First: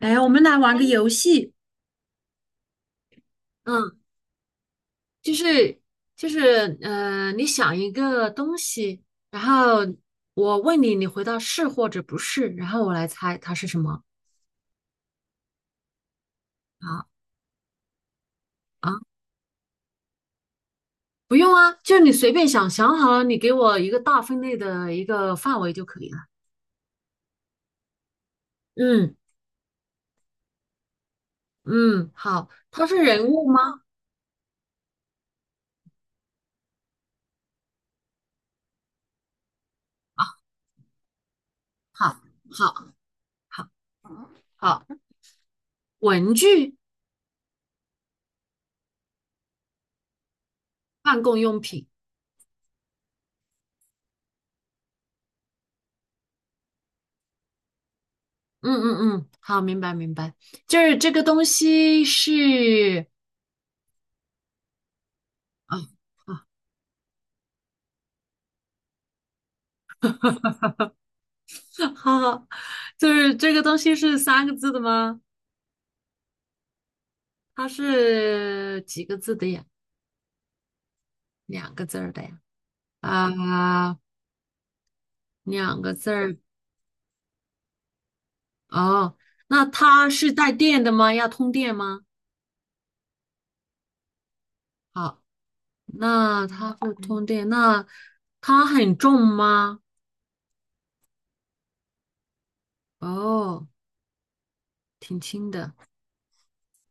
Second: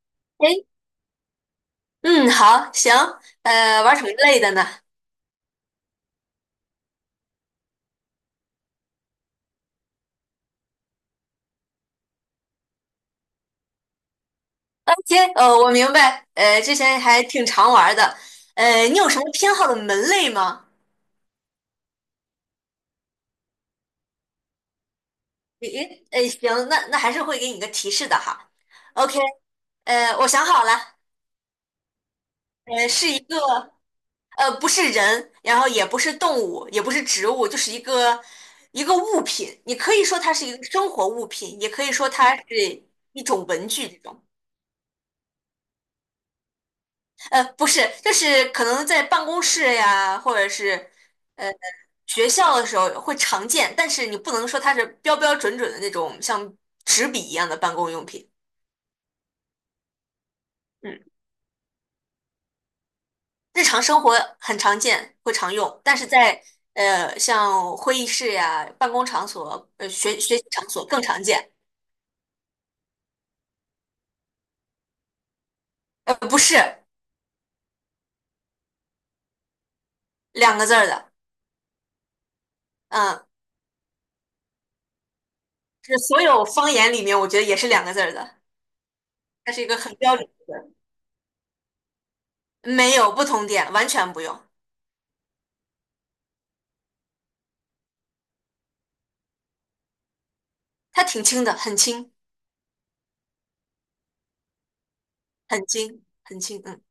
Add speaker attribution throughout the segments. Speaker 1: 哎，我们
Speaker 2: 哎，
Speaker 1: 来玩个游戏。
Speaker 2: 嗯，好，行，玩
Speaker 1: 嗯，
Speaker 2: 什么类的呢
Speaker 1: 就是就是，你想一个东西，然后我问你，你回答是或者不是，然后我来猜它是什么
Speaker 2: ？OK,我明白，之前
Speaker 1: 啊
Speaker 2: 还挺常玩的，
Speaker 1: 啊？
Speaker 2: 你有什么偏好的门类吗？
Speaker 1: 不用啊，就你随便想，想好了你给我一个大分类的一个范围就可
Speaker 2: 诶，
Speaker 1: 以了。
Speaker 2: 诶，行，那还是会给你个提示的哈。
Speaker 1: 嗯
Speaker 2: OK,我想好了，
Speaker 1: 嗯，好，它是
Speaker 2: 是一
Speaker 1: 人
Speaker 2: 个，
Speaker 1: 物吗？
Speaker 2: 不是人，然后也不是动物，也不是植物，就是一个物品。你可以说
Speaker 1: 啊，
Speaker 2: 它是一个生活物品，也可以说
Speaker 1: 好，
Speaker 2: 它是
Speaker 1: 好，
Speaker 2: 一种文
Speaker 1: 好，
Speaker 2: 具这种。
Speaker 1: 好，文具、
Speaker 2: 呃，不是，就是可能在办公室呀，或者是
Speaker 1: 办公
Speaker 2: 呃
Speaker 1: 用品。
Speaker 2: 学校的时候会常见，但是你不能说它是标标准准的那种像纸笔一样的办公用品。
Speaker 1: 嗯嗯嗯，好，明白明白，就是
Speaker 2: 嗯，
Speaker 1: 这个东西是。
Speaker 2: 日常生活很常见，会常
Speaker 1: 啊
Speaker 2: 用，但是在
Speaker 1: 啊，
Speaker 2: 像会议室呀、办公场所、学习场所更常见。
Speaker 1: 好好，就是这个东西是三个字的吗？
Speaker 2: 呃，不是
Speaker 1: 它是几个字的呀？
Speaker 2: 两个字儿的，
Speaker 1: 两个字儿的呀？
Speaker 2: 嗯，
Speaker 1: 啊，两个
Speaker 2: 是
Speaker 1: 字
Speaker 2: 所
Speaker 1: 儿。
Speaker 2: 有方言里面，我觉得也是两个字儿的，
Speaker 1: 哦，
Speaker 2: 它是
Speaker 1: 那
Speaker 2: 一个很
Speaker 1: 它
Speaker 2: 标准
Speaker 1: 是带
Speaker 2: 的。
Speaker 1: 电的吗？要通电吗？
Speaker 2: 没有不同点，完全不用，
Speaker 1: 好，那它不通电，那它很重吗？
Speaker 2: 它挺轻的，很轻。
Speaker 1: 哦，挺轻
Speaker 2: 很
Speaker 1: 的，
Speaker 2: 轻，很轻，嗯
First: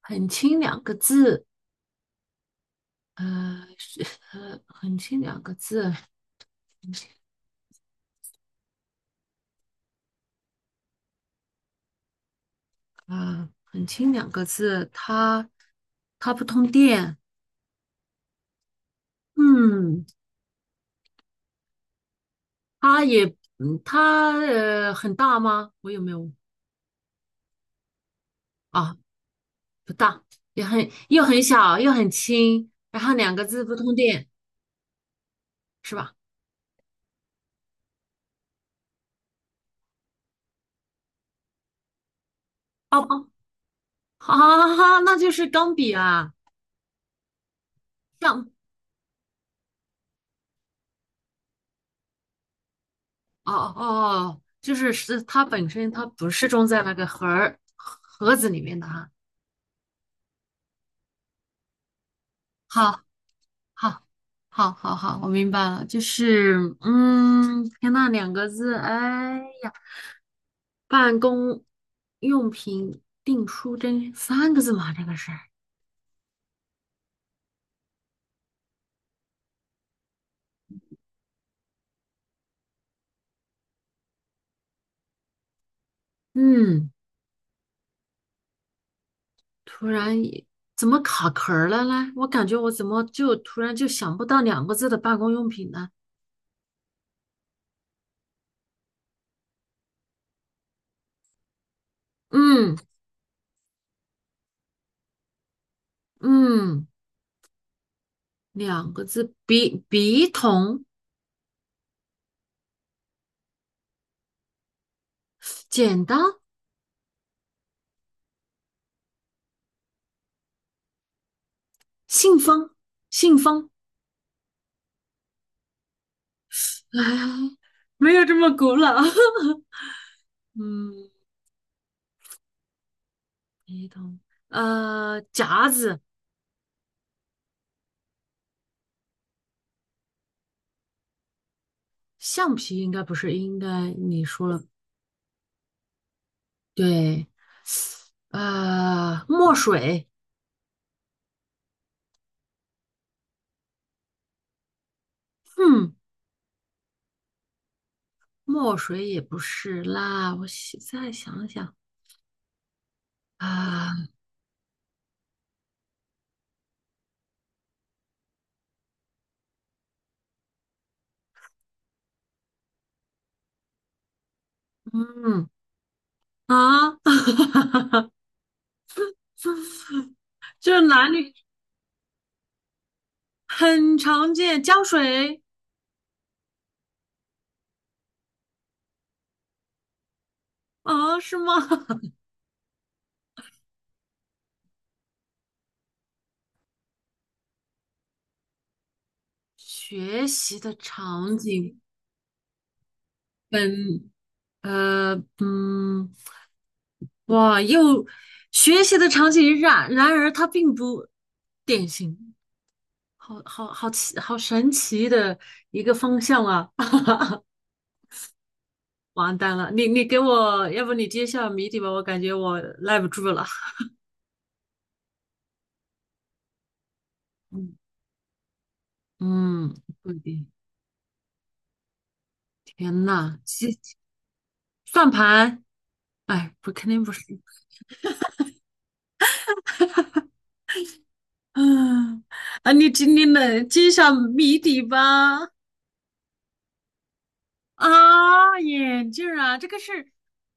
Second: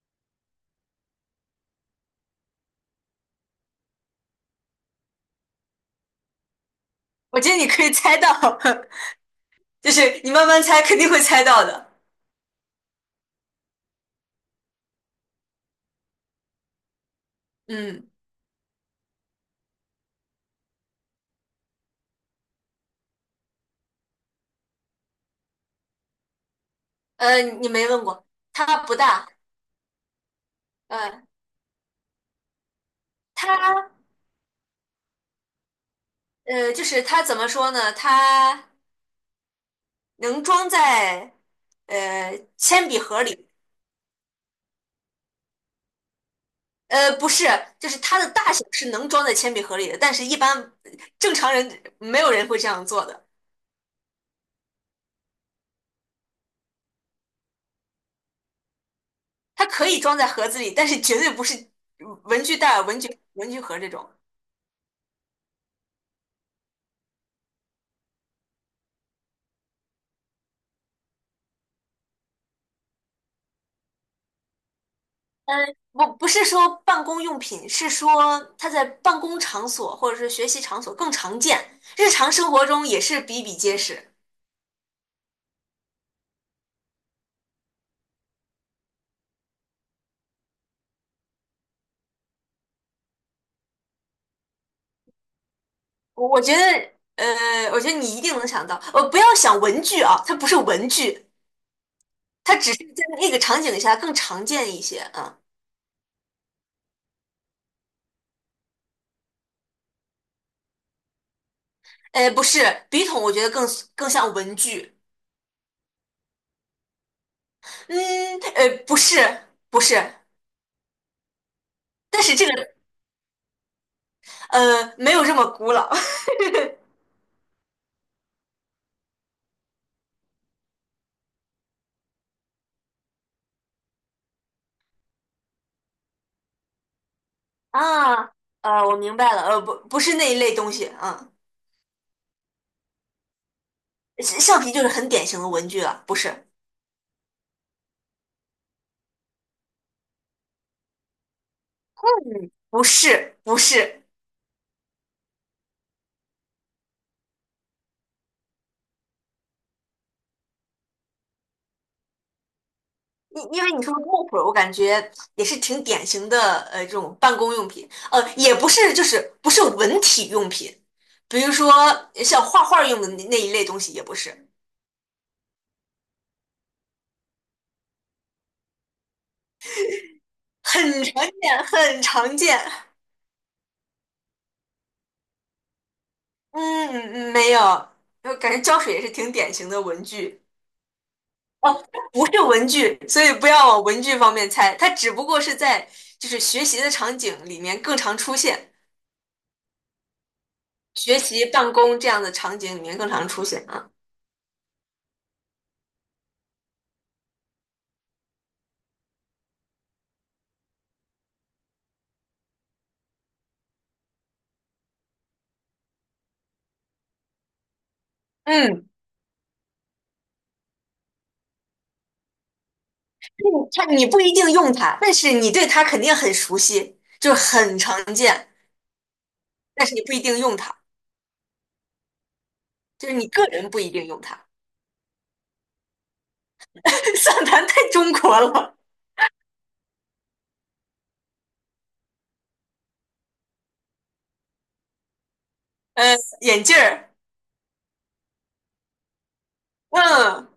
Speaker 1: 很轻两个字，是很轻两个字
Speaker 2: 我觉得你可以猜到，就是你慢慢猜，肯定会猜到的。
Speaker 1: 啊，很轻两个字，它不通电。
Speaker 2: 嗯，
Speaker 1: 嗯，它也，它很大吗？我有没有
Speaker 2: 你没问过，它不
Speaker 1: 啊？
Speaker 2: 大，
Speaker 1: 不大，也很又
Speaker 2: 呃，
Speaker 1: 很小又很轻，然后两个
Speaker 2: 它
Speaker 1: 字不通电，是吧？
Speaker 2: 就是它怎么说呢？它能装在铅
Speaker 1: 哦
Speaker 2: 笔盒
Speaker 1: 哦，
Speaker 2: 里，
Speaker 1: 啊，那就是钢笔啊，
Speaker 2: 呃，不是，就是它的
Speaker 1: 钢，
Speaker 2: 大小是能装在铅笔盒里的，但是一般正常人没有人会这样做的。
Speaker 1: 哦哦哦，就是它本身它不是装在那个盒子里面的哈。
Speaker 2: 它可以装在盒子里，但是绝对不是文具袋儿、
Speaker 1: 好。
Speaker 2: 文具盒这
Speaker 1: 好，
Speaker 2: 种。
Speaker 1: 好，好，好，我明白了，就是，天呐，两个字，哎呀，办公用品订书针三个字嘛，这个是，
Speaker 2: 嗯，不是说办公用品，是说它在办公场所或者是学习场所更常见，日常生活中也是比比皆是。
Speaker 1: 嗯，突然也怎么卡壳儿了呢？我感觉我怎么就突然就想不到两个字的办公用品呢？
Speaker 2: 我觉得，我觉得你一定能想到。呃，不要想文具啊，它不是文具，它只
Speaker 1: 嗯
Speaker 2: 是在那个场景下更常见一些。啊。
Speaker 1: 嗯，两个字，笔筒，
Speaker 2: 呃，不是，笔筒我觉得更更像文具。
Speaker 1: 剪刀，
Speaker 2: 嗯，呃，不是，不是，但是
Speaker 1: 信
Speaker 2: 这个
Speaker 1: 封，信封，
Speaker 2: 没有这么古老
Speaker 1: 哎，没有这么古老。嗯，一桶，夹子，
Speaker 2: 啊。我明白了，呃，不是那一类东西。啊。
Speaker 1: 橡皮应该不是，应该你说
Speaker 2: 橡
Speaker 1: 了，
Speaker 2: 皮就是很典型的文具了，不是？
Speaker 1: 对，墨水，
Speaker 2: 嗯，不是，不是，
Speaker 1: 嗯，墨水也不是啦，我想再想想
Speaker 2: 因为你说的
Speaker 1: 啊，
Speaker 2: 水，水，我感觉也是挺典型的，呃，这种办公用品，呃，也不是，就是不是文体用品，比如说像画画用的那一类东西，也不是，
Speaker 1: 嗯啊，这
Speaker 2: 很
Speaker 1: 男
Speaker 2: 常
Speaker 1: 女
Speaker 2: 见，很常见。
Speaker 1: 很常见，胶水
Speaker 2: 嗯，嗯没有，我感觉胶水也是挺典型的文具，
Speaker 1: 啊，是吗？
Speaker 2: 哦，不是文具，所以不要往文具方面猜，它只不过是在就是学习的场景里面更常出现。
Speaker 1: 学习的
Speaker 2: 学
Speaker 1: 场
Speaker 2: 习办
Speaker 1: 景
Speaker 2: 公这样的场景里面更常出现啊。
Speaker 1: 本。呃，嗯，哇，又学习的场景然而它并不典型，好好奇，好神奇的一个方向啊！
Speaker 2: 嗯，嗯
Speaker 1: 完蛋了，你给我，要不你揭晓谜底吧，我感觉我耐不住了。
Speaker 2: 它你不一定用它，但是你对它肯定很熟悉，就是
Speaker 1: 嗯
Speaker 2: 很常见，
Speaker 1: 嗯，
Speaker 2: 但是你
Speaker 1: 不
Speaker 2: 不
Speaker 1: 一
Speaker 2: 一定
Speaker 1: 定。
Speaker 2: 用它，
Speaker 1: 天
Speaker 2: 就是你
Speaker 1: 呐，
Speaker 2: 个人不一定用它。
Speaker 1: 算盘，哎，不，肯定不 是。
Speaker 2: 算盘太中国了，
Speaker 1: 嗯你今天能揭晓谜底吧？
Speaker 2: 呃，眼镜儿，
Speaker 1: 啊，眼镜儿啊，这个是
Speaker 2: 嗯，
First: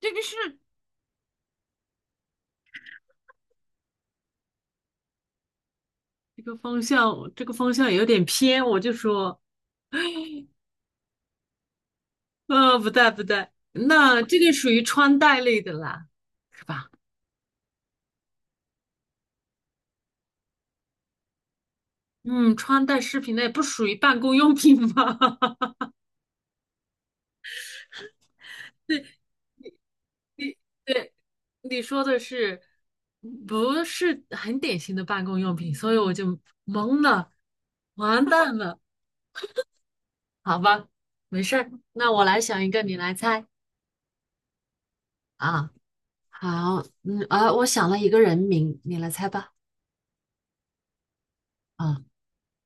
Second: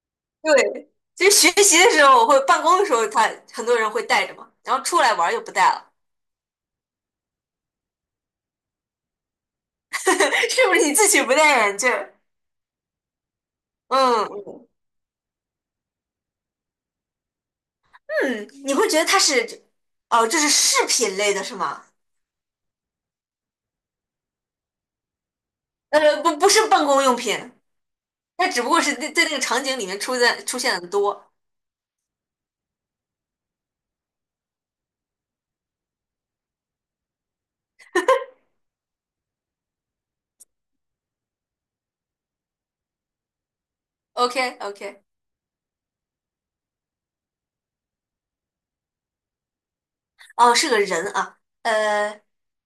Speaker 1: 这个是
Speaker 2: 对，其实学习的时候我会，办公的时候他很多人会戴着嘛，然后出来玩儿就不戴了，
Speaker 1: 这个方向，这个方向有点偏，我就说，
Speaker 2: 是不是你自己不戴眼镜儿？
Speaker 1: 不带不带，那这个
Speaker 2: 嗯
Speaker 1: 属于穿戴类的啦，是吧？
Speaker 2: 嗯，你会觉得它是，哦，这是饰品类的是吗？
Speaker 1: 嗯，穿戴饰品类不属于办公用品吧？
Speaker 2: 呃，不，不是办公用品，它只不过是在那个场景里面出现的
Speaker 1: 对，
Speaker 2: 多。
Speaker 1: 你说的是，不是很典型的办公用品，所以我就懵了，完蛋了，好吧，没事儿，那我来想一个，你来猜
Speaker 2: OK OK,
Speaker 1: 啊。好，我想了一个人名，你来猜吧。
Speaker 2: 哦，是个人啊，
Speaker 1: 啊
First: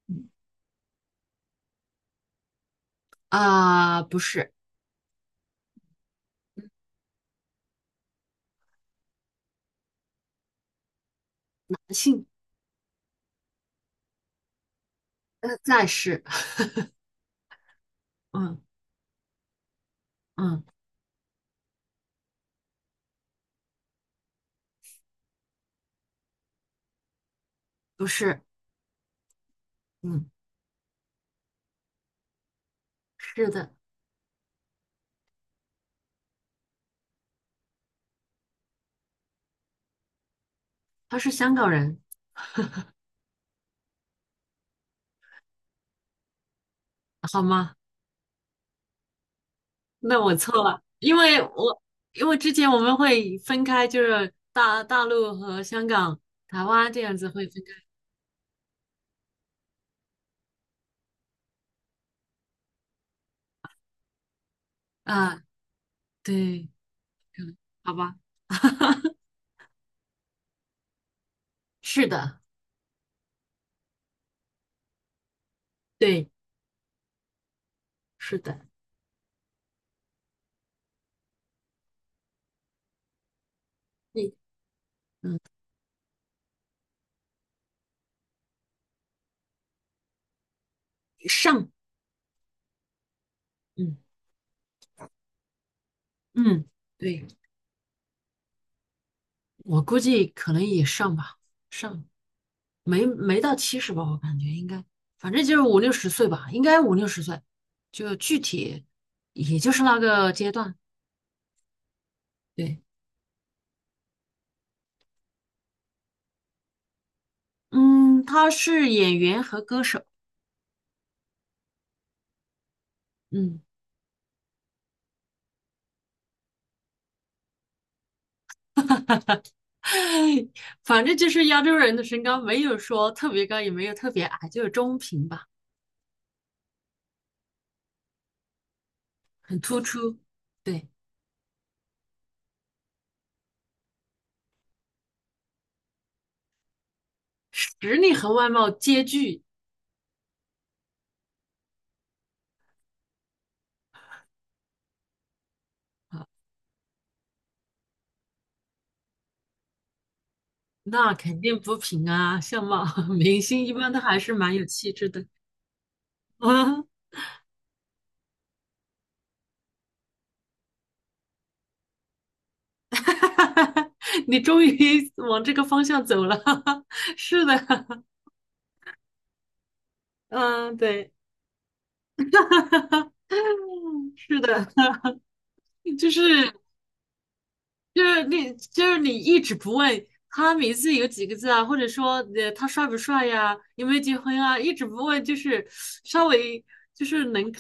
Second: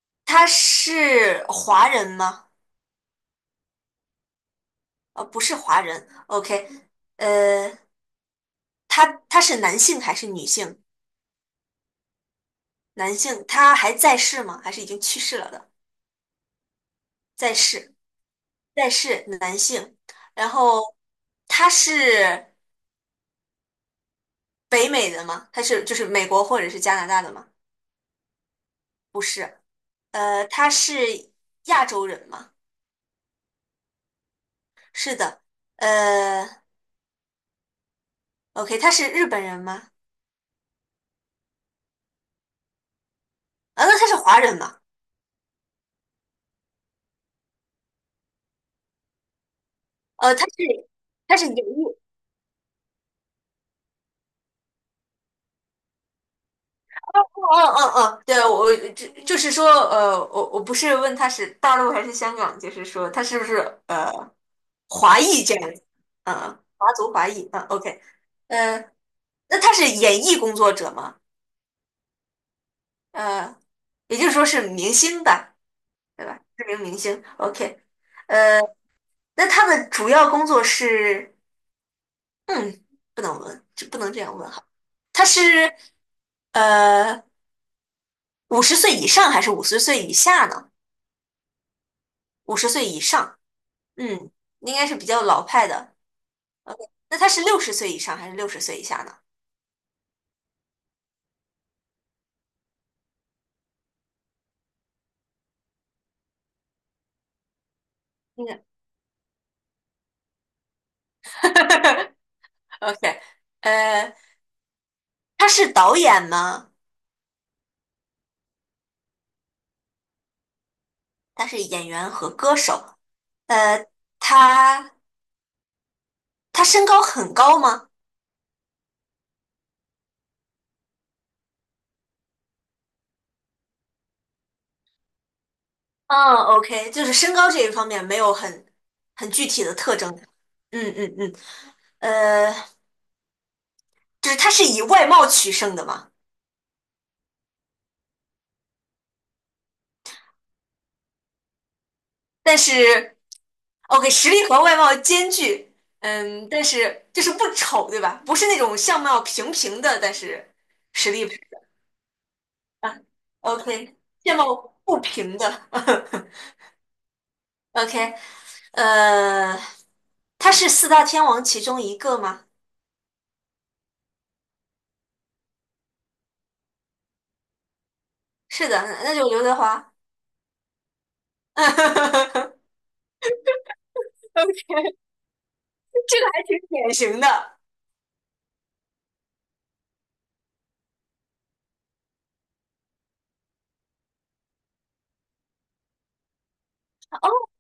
Speaker 1: 嗯，
Speaker 2: 他是华人吗？
Speaker 1: 不是。
Speaker 2: 呃，不是华人。OK,呃，他是男性还是女性？
Speaker 1: 姓。
Speaker 2: 男性，他还在世吗？还是已经去世了的？
Speaker 1: 暂时，
Speaker 2: 在世，
Speaker 1: 嗯
Speaker 2: 在世，男性。然
Speaker 1: 嗯，
Speaker 2: 后他是北美的吗？他是就是美国或者是加拿大的吗？
Speaker 1: 不是，
Speaker 2: 不是，
Speaker 1: 嗯，
Speaker 2: 他是亚洲人吗？
Speaker 1: 是的，
Speaker 2: 是的，呃，OK,他是日本人吗？
Speaker 1: 他是香港人，
Speaker 2: 啊，那他是华人吗？
Speaker 1: 好吗？那我
Speaker 2: 呃，他是
Speaker 1: 错了，
Speaker 2: 他是演艺，
Speaker 1: 因为之前我们会分开，就是大陆和香港、台湾这样
Speaker 2: 哦
Speaker 1: 子会分
Speaker 2: 哦哦哦，对，就是说，呃，我不是问他是大陆还是香港，就是说他是不是呃
Speaker 1: 开
Speaker 2: 华
Speaker 1: 啊，
Speaker 2: 裔这样子，呃，
Speaker 1: 对，
Speaker 2: 华族华裔，
Speaker 1: 嗯，
Speaker 2: 啊
Speaker 1: 好
Speaker 2: ，OK,
Speaker 1: 吧，
Speaker 2: 呃，那他是演艺工作者吗？
Speaker 1: 是的，
Speaker 2: 呃，也就是说是明星吧，对
Speaker 1: 对，
Speaker 2: 吧？知名明星，OK,
Speaker 1: 是的，
Speaker 2: 呃，那他的主要工作是，嗯，不能问，这不能这
Speaker 1: 对，
Speaker 2: 样问。哈。他
Speaker 1: 嗯，
Speaker 2: 是呃五十岁以上还是五十岁以下呢？
Speaker 1: 上，
Speaker 2: 五十岁以上，
Speaker 1: 嗯
Speaker 2: 嗯，应该是比较老派的。
Speaker 1: 嗯，
Speaker 2: 那
Speaker 1: 对，
Speaker 2: 他是六十岁以上还是六十岁以下呢？
Speaker 1: 我估计可能也上吧，上。没到七十吧，我感觉应该，反正就是五六十岁吧，应该五六十岁，就具
Speaker 2: 嗯
Speaker 1: 体也就是那个阶段。对，
Speaker 2: ，OK,呃，他是导演吗？
Speaker 1: 嗯，他是演员和歌手，
Speaker 2: 他是演员和歌手。
Speaker 1: 嗯，
Speaker 2: 呃，他他身高很高吗？
Speaker 1: 反正就是亚洲人的身高没有说特别高，也没有特别矮，就是中平吧，
Speaker 2: 嗯，OK,就是身高这一方面没有很很具
Speaker 1: 很
Speaker 2: 体的
Speaker 1: 突
Speaker 2: 特征。
Speaker 1: 出。对，
Speaker 2: 嗯嗯嗯，呃，就是他是以外貌取胜的吗？
Speaker 1: 实力和外貌皆具，
Speaker 2: 但是，OK,实力和外貌兼具，嗯，但是就是不丑，对吧？不是那种相貌平平的，但是实
Speaker 1: 那
Speaker 2: 力
Speaker 1: 肯定不平啊，相貌
Speaker 2: 啊
Speaker 1: 明星一般
Speaker 2: ，OK,
Speaker 1: 都还是
Speaker 2: 相
Speaker 1: 蛮
Speaker 2: 貌
Speaker 1: 有气
Speaker 2: 不
Speaker 1: 质的。
Speaker 2: 平的 ，OK,呃，他是四大天王其中一个吗？
Speaker 1: 哈哈哈哈你终于往这个方向走了，是的，
Speaker 2: 是的，那就刘德华。
Speaker 1: 嗯，对，
Speaker 2: OK,
Speaker 1: 嗯，是的，就
Speaker 2: 这个还
Speaker 1: 是
Speaker 2: 挺典型的。
Speaker 1: 就是你就是你一直不问他名字有几个字啊，或者说他帅不帅呀，有没有结婚啊，一直不问，就是稍微就是能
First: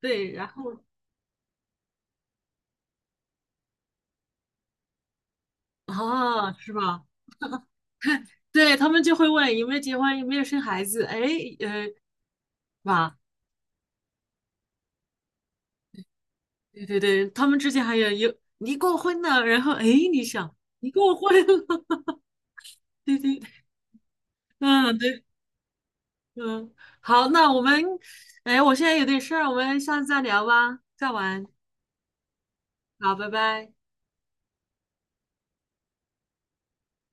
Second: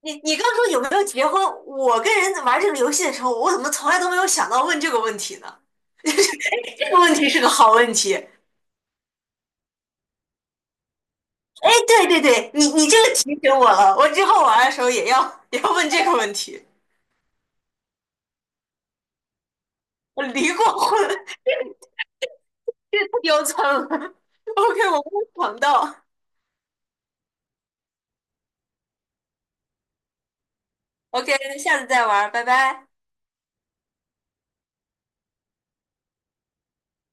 Speaker 2: 你
Speaker 1: 对，
Speaker 2: 你刚
Speaker 1: 然
Speaker 2: 说有
Speaker 1: 后
Speaker 2: 没有结婚？我跟人玩这个游戏的时候，我怎么从来都没有想到问这个问题呢？
Speaker 1: 啊是
Speaker 2: 这个
Speaker 1: 吧？
Speaker 2: 问题是个好问题。哎，
Speaker 1: 对他们就会问有没有结婚，有没有生孩子，哎呃
Speaker 2: 对对对，你这个
Speaker 1: 吧，
Speaker 2: 提醒我了，我之后玩的时候也要 也要问这个问题。
Speaker 1: 对对对，他们之间还有离过婚呢，然后哎
Speaker 2: 我
Speaker 1: 你
Speaker 2: 离
Speaker 1: 想
Speaker 2: 过
Speaker 1: 离
Speaker 2: 婚，
Speaker 1: 过婚。
Speaker 2: 这太
Speaker 1: 对对，
Speaker 2: 丢 惨了。OK,
Speaker 1: 嗯，
Speaker 2: 我没
Speaker 1: 对，
Speaker 2: 有想到。
Speaker 1: 嗯，好，那我们，哎，我现在有点事儿，我们下次再聊吧，再
Speaker 2: OK,
Speaker 1: 玩，
Speaker 2: 下次再玩，拜拜。
Speaker 1: 好，拜拜。